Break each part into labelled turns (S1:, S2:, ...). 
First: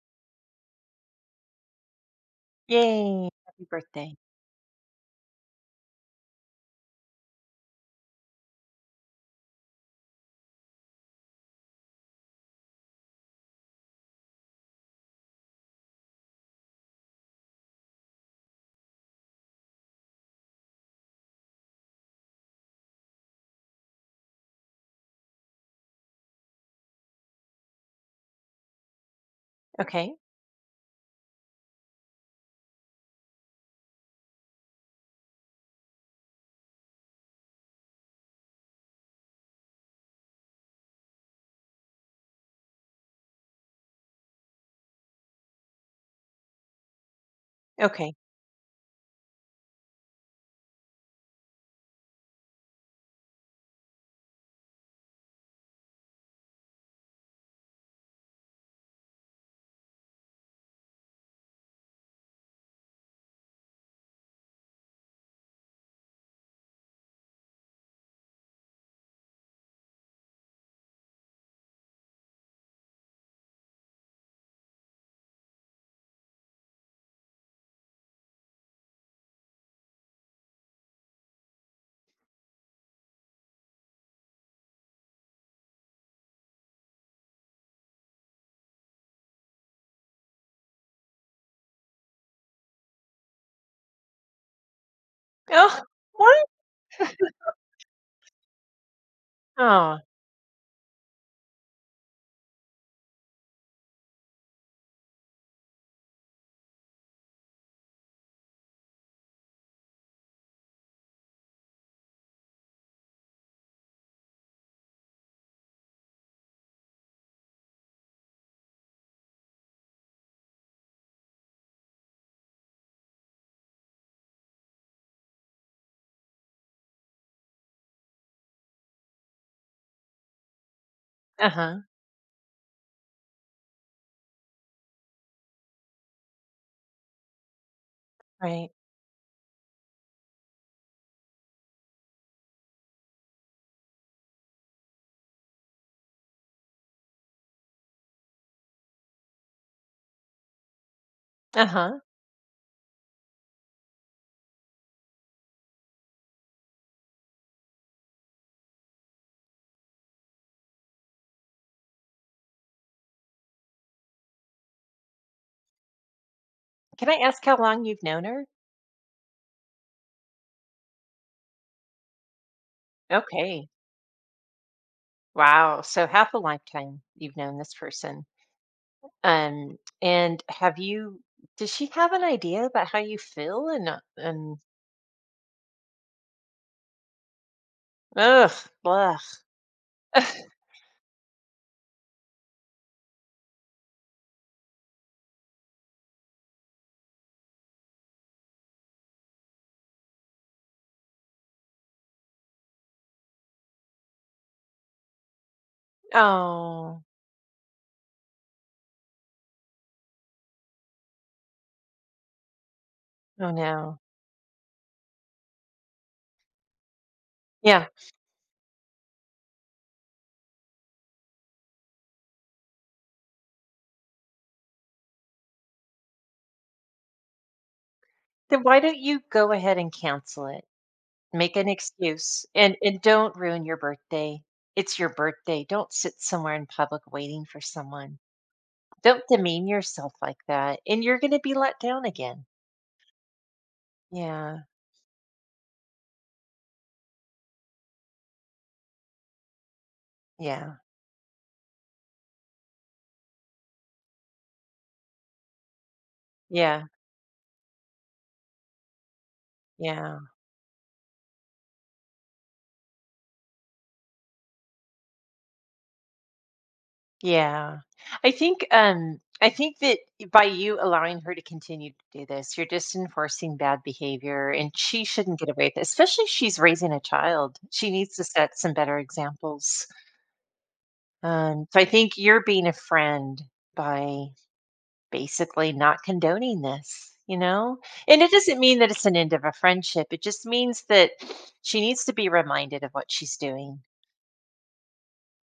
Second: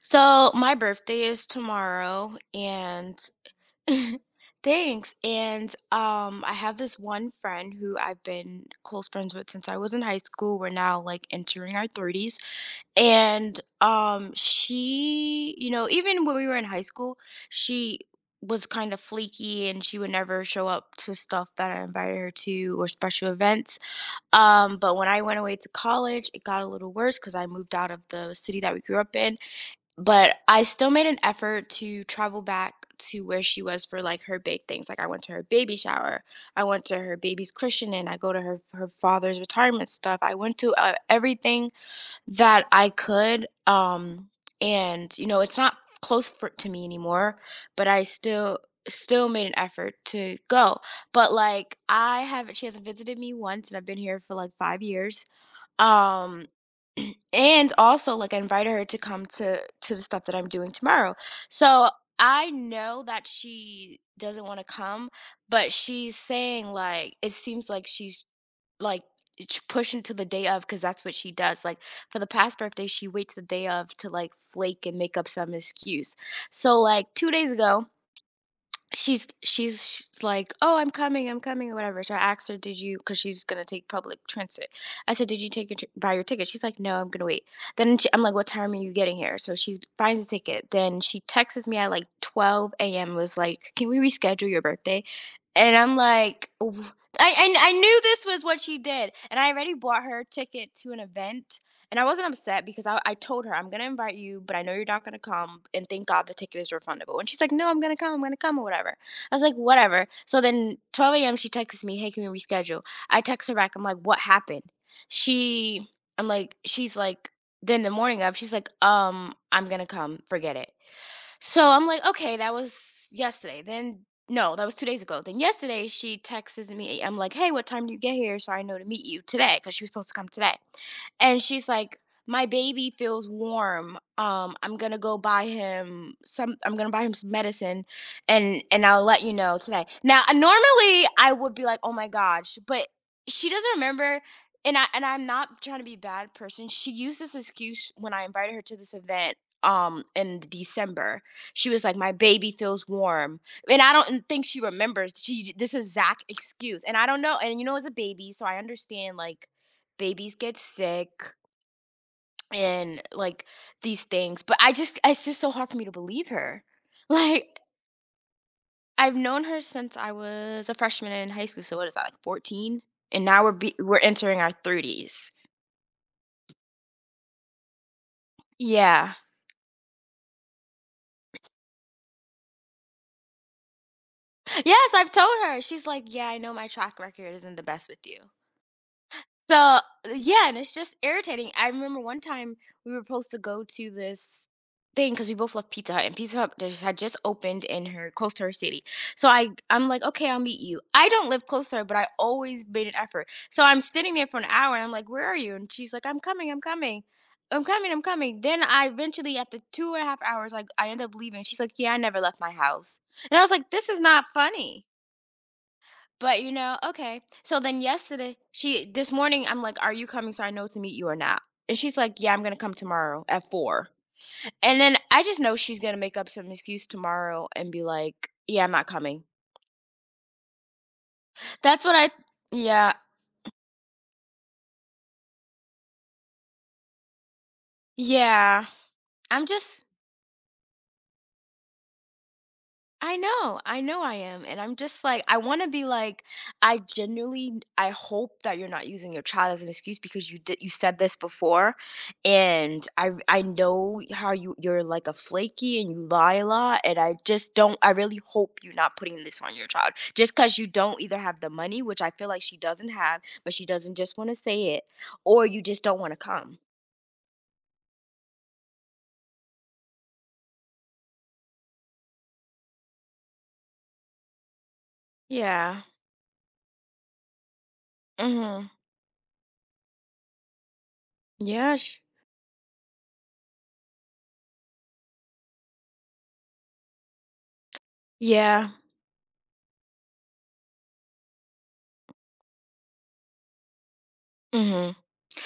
S1: So my birthday is tomorrow and
S2: Yay. Happy birthday.
S1: thanks. And I have this one friend who I've been close friends with since I was in high school. We're now like entering our 30s. And she, even when we were in high school, she was kind of flaky, and she would never show up to stuff that I invited her to or special events. But when I went away to college, it got a little worse because I moved out of the city that we grew up in,
S2: Okay.
S1: but I still made an effort to travel back to where she was for, like, her big things. Like, I went to her baby shower, I went to her baby's christening, I go to her father's retirement stuff, I went to, everything that I could, and, it's not close for to me anymore, but I
S2: Okay.
S1: still made an effort to go. But, like, I haven't she hasn't visited me once, and I've been here for, like, 5 years, um, and also like I invited her to come to the stuff that I'm doing tomorrow. So I know that she doesn't want to come, but she's saying like it seems like she's like it's pushing to the day of because that's what she does. Like for the past birthday, she waits the day of to like flake and make up some excuse. So like 2 days ago, she's she's she's like, oh, I'm coming, I'm coming, or whatever. So I asked her, did you, because she's gonna take public transit, I said, did you take your buy your ticket? She's like, no, I'm gonna wait. I'm like, what time are you getting here? So she finds a ticket, then she texts me at like 12 a.m., was like, can we reschedule your birthday? And
S2: Oh,
S1: I'm
S2: what?
S1: like, "Wh-" I knew this was what she did, and I already
S2: Oh,
S1: bought her a ticket to an event, and I wasn't upset because I told her, I'm going to invite you, but I know you're not going to come. And thank God the ticket is refundable. And she's like, no, I'm going to come. I'm going to come, or whatever. I was like, whatever. So then 12 a.m., she texts me, hey, can we reschedule? I text her back. I'm like, what happened? She, she's like, then the morning of, she's like, I'm going to come. Forget it. So I'm like, okay, that was yesterday. Then no, that was 2 days ago. Then yesterday she texts me. I'm like, hey, what time do you get here? So I know to meet you today, because she was supposed to come today. And she's
S2: uh-huh.
S1: like, my baby feels warm. I'm gonna go buy him some. I'm gonna buy him some medicine,
S2: Right.
S1: and I'll let you know today. Now, normally I would be like, oh my gosh, but she doesn't remember. And I'm not trying to be a bad person. She used this excuse when I invited her to this event in December. She was like,
S2: Uh-huh.
S1: "My baby feels warm," and I don't think she remembers. She this exact excuse, and I don't know. And it's a baby, so I understand, like, babies get sick and like these things. But I just it's just so hard for me to believe her.
S2: Can I ask how
S1: Like
S2: long you've known her?
S1: I've known her since I was a freshman in high school. So what is that, like, 14? And now
S2: Okay.
S1: we're entering our 30s.
S2: Wow. So half a lifetime you've known this person.
S1: Yeah.
S2: And have you does she have an idea about how you feel and
S1: Yes, I've told her. She's like, "Yeah, I know my track record isn't the best with you."
S2: ugh, blah.
S1: So, yeah, and it's just irritating. I remember one time we were supposed to go to this thing because we both love Pizza Hut, and Pizza Hut had just opened in her close to her city. So I'm like, okay, I'll meet you. I don't live close to her, but I always made an effort. So I'm standing there for an hour, and I'm like, where are you? And she's like, I'm coming, I'm
S2: Oh,
S1: coming. I'm coming, I'm coming. Then I eventually, after two and a half hours, like, I end up leaving. She's like, "Yeah, I never left my house," and I
S2: oh
S1: was like, "This
S2: no.
S1: is not funny." But, okay. So then
S2: Yeah.
S1: yesterday, she this morning, I'm like, "Are you coming so I know to meet you or not?" And she's like, "Yeah, I'm gonna come tomorrow at 4." And then I just know she's gonna make up some excuse tomorrow and be like,
S2: Then
S1: "Yeah, I'm
S2: why
S1: not
S2: don't you
S1: coming."
S2: go ahead and cancel it? Make an
S1: That's what I
S2: excuse and
S1: Yeah.
S2: and don't ruin your birthday. It's your birthday. Don't sit somewhere in public waiting for someone.
S1: Yeah.
S2: Don't
S1: I'm
S2: demean
S1: just
S2: yourself like that, and you're gonna be let down again.
S1: I know, I am,
S2: Yeah,
S1: and I'm just like, I want to be like I genuinely I hope that you're not using your child as an excuse, because you
S2: yeah,
S1: said this before, and I know how you're like a flaky, and you lie a lot,
S2: yeah,
S1: and I just don't I really hope you're not putting this on your child
S2: yeah,
S1: just because you don't either have the money, which I feel like she doesn't have, but she doesn't just want to say it, or you just don't want to come.
S2: yeah. I think that by you allowing her to continue to do this, you're just enforcing bad behavior, and she shouldn't get away with it,
S1: Yeah.
S2: especially if she's raising a child. She needs to set
S1: Mm-hmm.
S2: some better examples. Um,
S1: Yeah.
S2: so I think you're being a friend by basically not condoning this, you know? And it doesn't
S1: Yeah.
S2: mean that it's an end of a friendship. It just means that she needs to be reminded of what she's doing.
S1: Mhm.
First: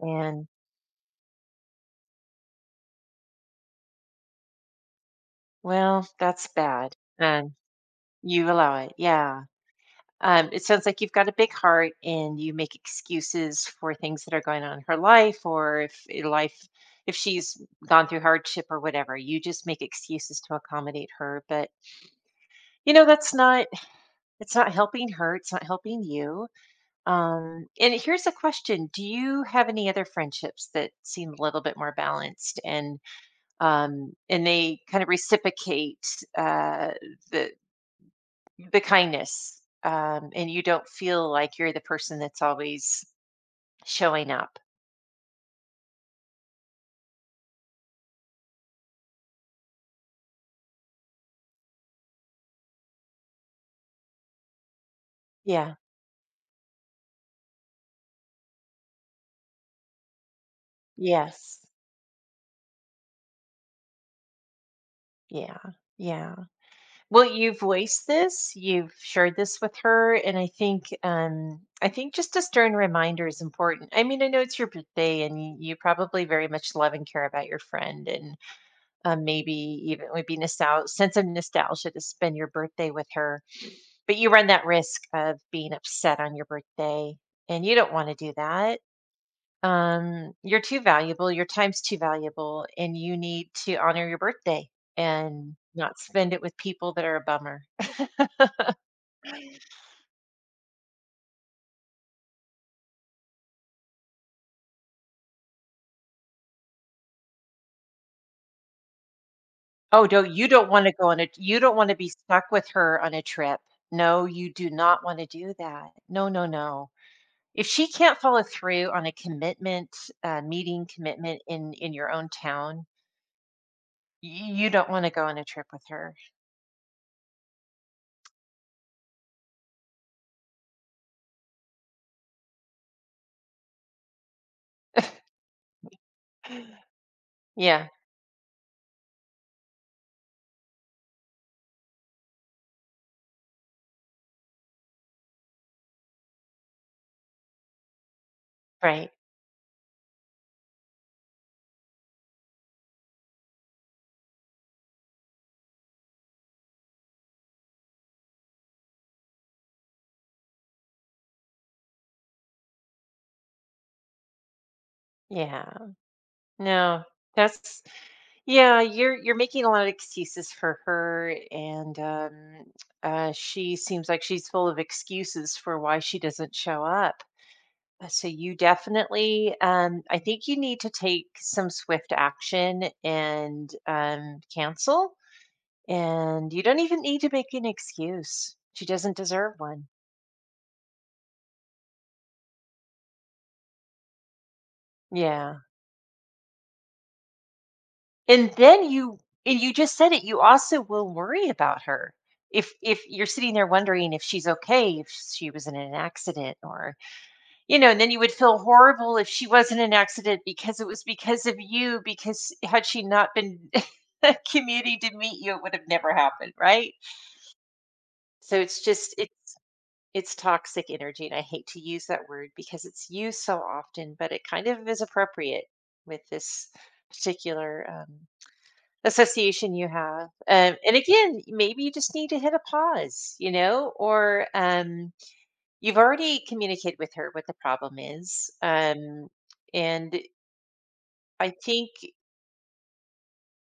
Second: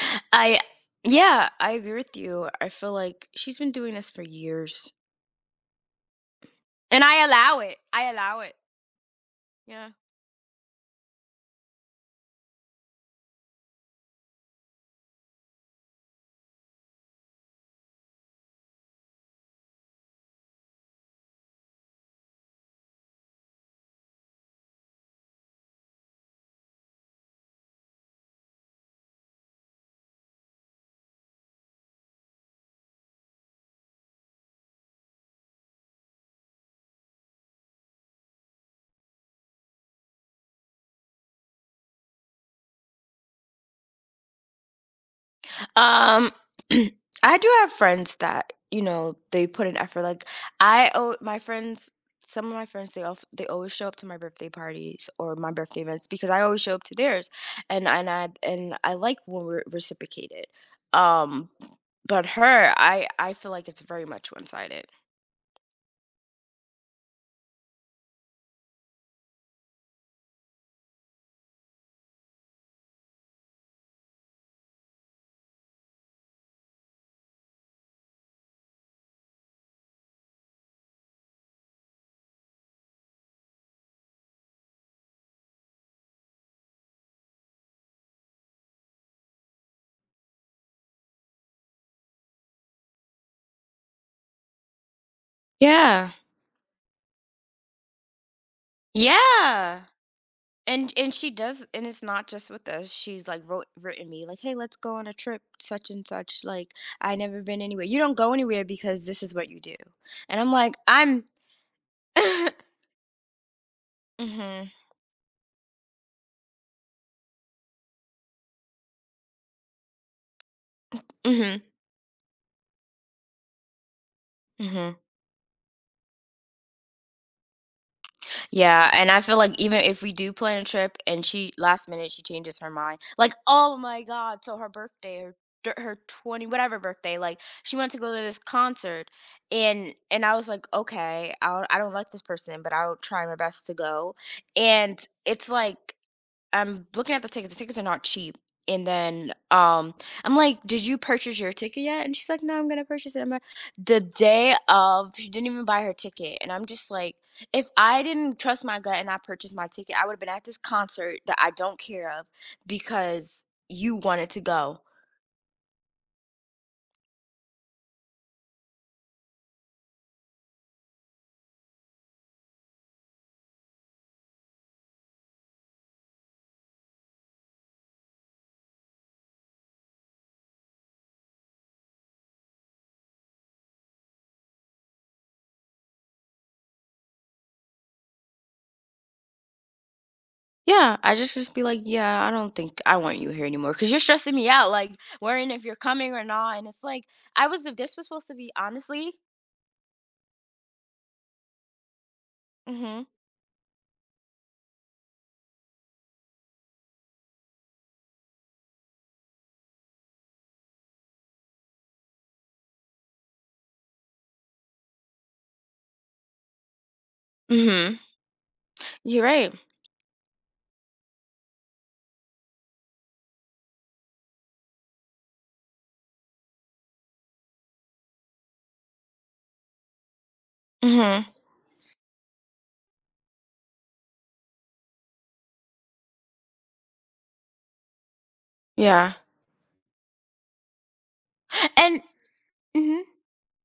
S2: And
S1: I Yeah, I agree with you. I feel like she's been doing this for years,
S2: well, that's bad.
S1: and I
S2: And
S1: allow it. I allow
S2: you
S1: it.
S2: allow it. Yeah.
S1: Yeah.
S2: It sounds like you've got a big heart and you make excuses for things that are going on in her life or if I- life if she's gone through hardship or whatever. You just make excuses to accommodate her. But you know, that's not it's not helping her, it's not helping you. And here's a question. Do you have any other friendships that seem a little bit more balanced and they kind of reciprocate uh the the kindness, and you don't feel like you're the person that's always showing up.
S1: Um, I do have friends that they put in effort. Like I, owe my friends, some of my friends, they always show up to my birthday parties or my
S2: Yeah.
S1: birthday events, because I always show up to theirs, and I like when we're reciprocated. Um,
S2: Yes.
S1: but her, I feel like it's very much one sided.
S2: Yeah. Yeah. Well, you've voiced this, you've shared this with her, and I think just a stern reminder is important. I mean, I know it's your birthday and you probably very much love and care about your friend and maybe even would be nostalgia, sense of nostalgia to spend your birthday with her. But you run that risk of being upset on your birthday and you don't want to do that. You're too valuable, your time's too valuable, and you need to honor your birthday and not
S1: Yeah.
S2: spend it with people that are a bummer.
S1: Yeah. And she does, and it's not just with us. She's like wrote written me like, "Hey, let's go on a trip such and such." Like, "I never been anywhere. You don't go anywhere because this is what you do."
S2: Oh, no,
S1: And I'm like, "I'm"
S2: you don't wanna be stuck with her on a trip. No, you do
S1: Mhm.
S2: not wanna do that. No, no, no. If she can't follow through on a commitment, meeting commitment
S1: Mhm.
S2: in your own town, y you don't
S1: Mhm.
S2: wanna go on a trip with her.
S1: Yeah, and I feel like even if we do plan a trip and she last minute she changes her mind, like, oh my God, so her birthday, her her 20 whatever birthday, like she
S2: Yeah,
S1: wanted to go to this concert, and I was like, okay, I don't like this person, but I'll try my best to go, and it's like, I'm looking at the tickets are not cheap. And
S2: right.
S1: then I'm like, did you purchase your ticket yet? And she's like, no, I'm gonna purchase it. I'm like, the day of she didn't even buy her ticket, and I'm just like, if I didn't trust my gut and I purchased my ticket, I would have been at this concert that I don't care of because you wanted to go.
S2: Yeah. No, that's yeah, you're making a lot of excuses for her, and, she seems like she's full of excuses for why she doesn't show up. So you definitely, I think you need to take some swift action and cancel. And you don't even need to make an excuse. She doesn't deserve one.
S1: Yeah, I just be like, yeah, I don't think I want you here anymore because you're stressing me out, like, worrying
S2: Yeah.
S1: if you're coming or not. And it's like, I was if this was supposed to
S2: And
S1: be,
S2: then
S1: honestly.
S2: you, and you just said it. You also will worry about her if
S1: Mm-hmm.
S2: you're sitting there wondering if she's okay, if she was in an accident or you know, and then you would feel horrible if she wasn't an accident because it was because of you, because had she not been commuting to meet you, it would have never happened, right?
S1: Mm-hmm.
S2: So it's just
S1: You're right.
S2: it's toxic energy, and I hate to use that word because it's used so often, but it kind of is appropriate with this particular association you have. And
S1: Mm-hmm.
S2: again, maybe you just need to hit a pause, you know, or you've already communicated with her what the problem is,
S1: Yeah.
S2: and I think
S1: And mhm.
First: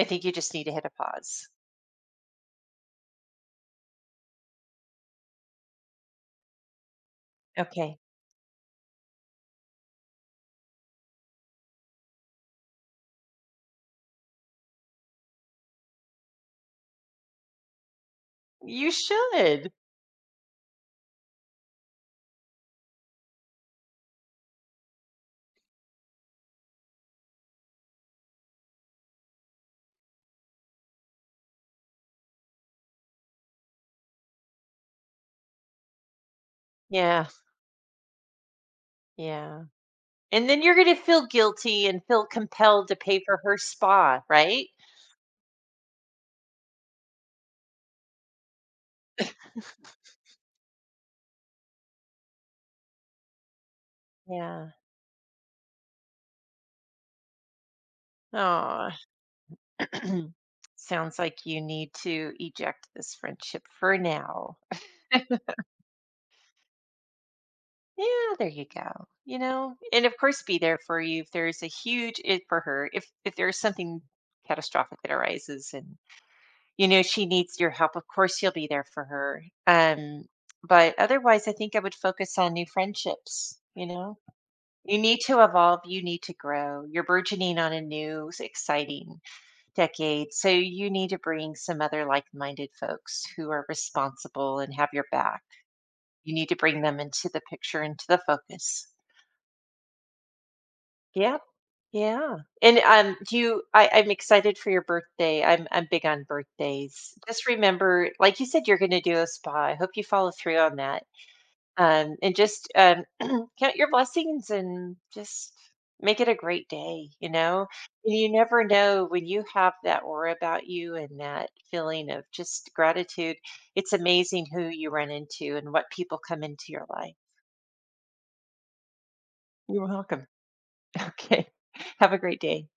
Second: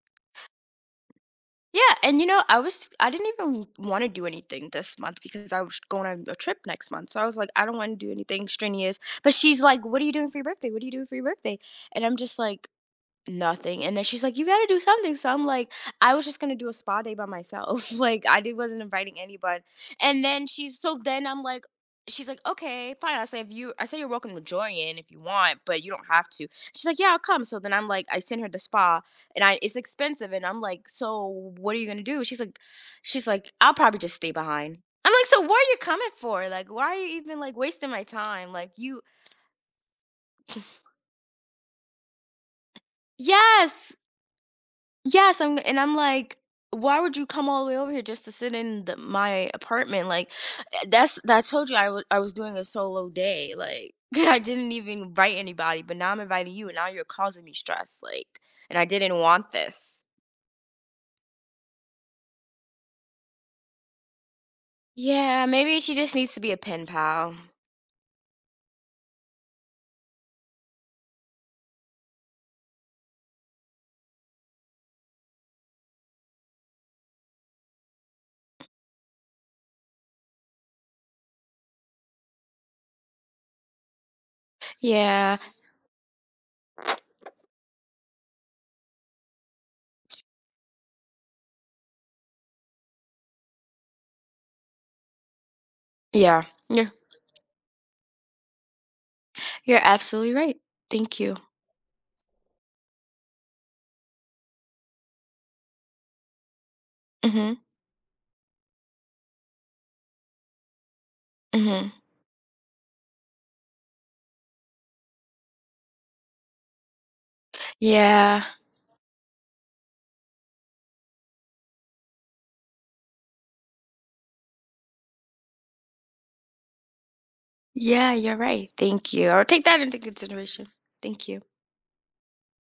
S2: I think you just need to hit a pause.
S1: Yeah, and I didn't even want to do anything this month because I was going on a trip next month. So I was like, I don't want to
S2: Okay.
S1: do anything strenuous. But she's like, what are you doing for your birthday? What are you doing for your birthday? And I'm just like, nothing. And then she's like, "You gotta do something." So I'm like, "I was just gonna do a spa day by myself." Like I did wasn't
S2: You
S1: inviting anyone,
S2: should.
S1: and then she's so then I'm like, she's like, "Okay, fine." I say, "If you," I say, "You're welcome to join if you want, but you don't have to." She's like, "Yeah, I'll come." So then I'm like, I send her the spa, and I it's expensive, and I'm like, "So what are you gonna do?" "She's like, I'll probably just stay behind." I'm like, "So what are you coming for? Like, why are you
S2: Yeah,
S1: even, like, wasting my time? Like, you."
S2: yeah. And then you're gonna feel guilty and feel compelled to pay for her
S1: Yes,
S2: spa, right?
S1: Yes, I'm and I'm like, "Why would you come all the way over here just to sit in the my apartment?" Like, that I told you I was doing a solo day. Like, I
S2: Yeah.
S1: didn't even invite anybody, but now I'm inviting you, and now you're causing me stress, like, and I
S2: Oh,
S1: didn't want this.
S2: sounds like you need to eject this friendship for now.
S1: Yeah, maybe she just needs to be a pen pal.
S2: Yeah, there you go. You know, and of course, be there for you if there's a huge it for her. If there's something catastrophic that arises, and you know she needs your help, of course you'll be there for her. But otherwise, I think I would focus on new friendships. You know, you need
S1: Yeah,
S2: to evolve. You need to grow. You're burgeoning on a new, exciting decade, so you need to bring some other like-minded folks who are responsible and have your back. You
S1: yeah,
S2: need to bring
S1: you're
S2: them into the picture, into the focus.
S1: you're absolutely right. Thank you.
S2: Yeah. Yeah. And do you I'm excited for your birthday. I'm big on birthdays. Just
S1: Mhm,
S2: remember, like you said, you're gonna do a spa. I hope you follow through on that.
S1: mhm.
S2: And just count your blessings and just make it a great day, you know? And you
S1: Yeah,
S2: never know when you have that aura about you and that feeling of just gratitude. It's amazing who you run into and what people come into your life.
S1: yeah, you're right, thank you. I'll take that
S2: You're
S1: into
S2: welcome.
S1: consideration. Thank you,
S2: Okay. Have a great day.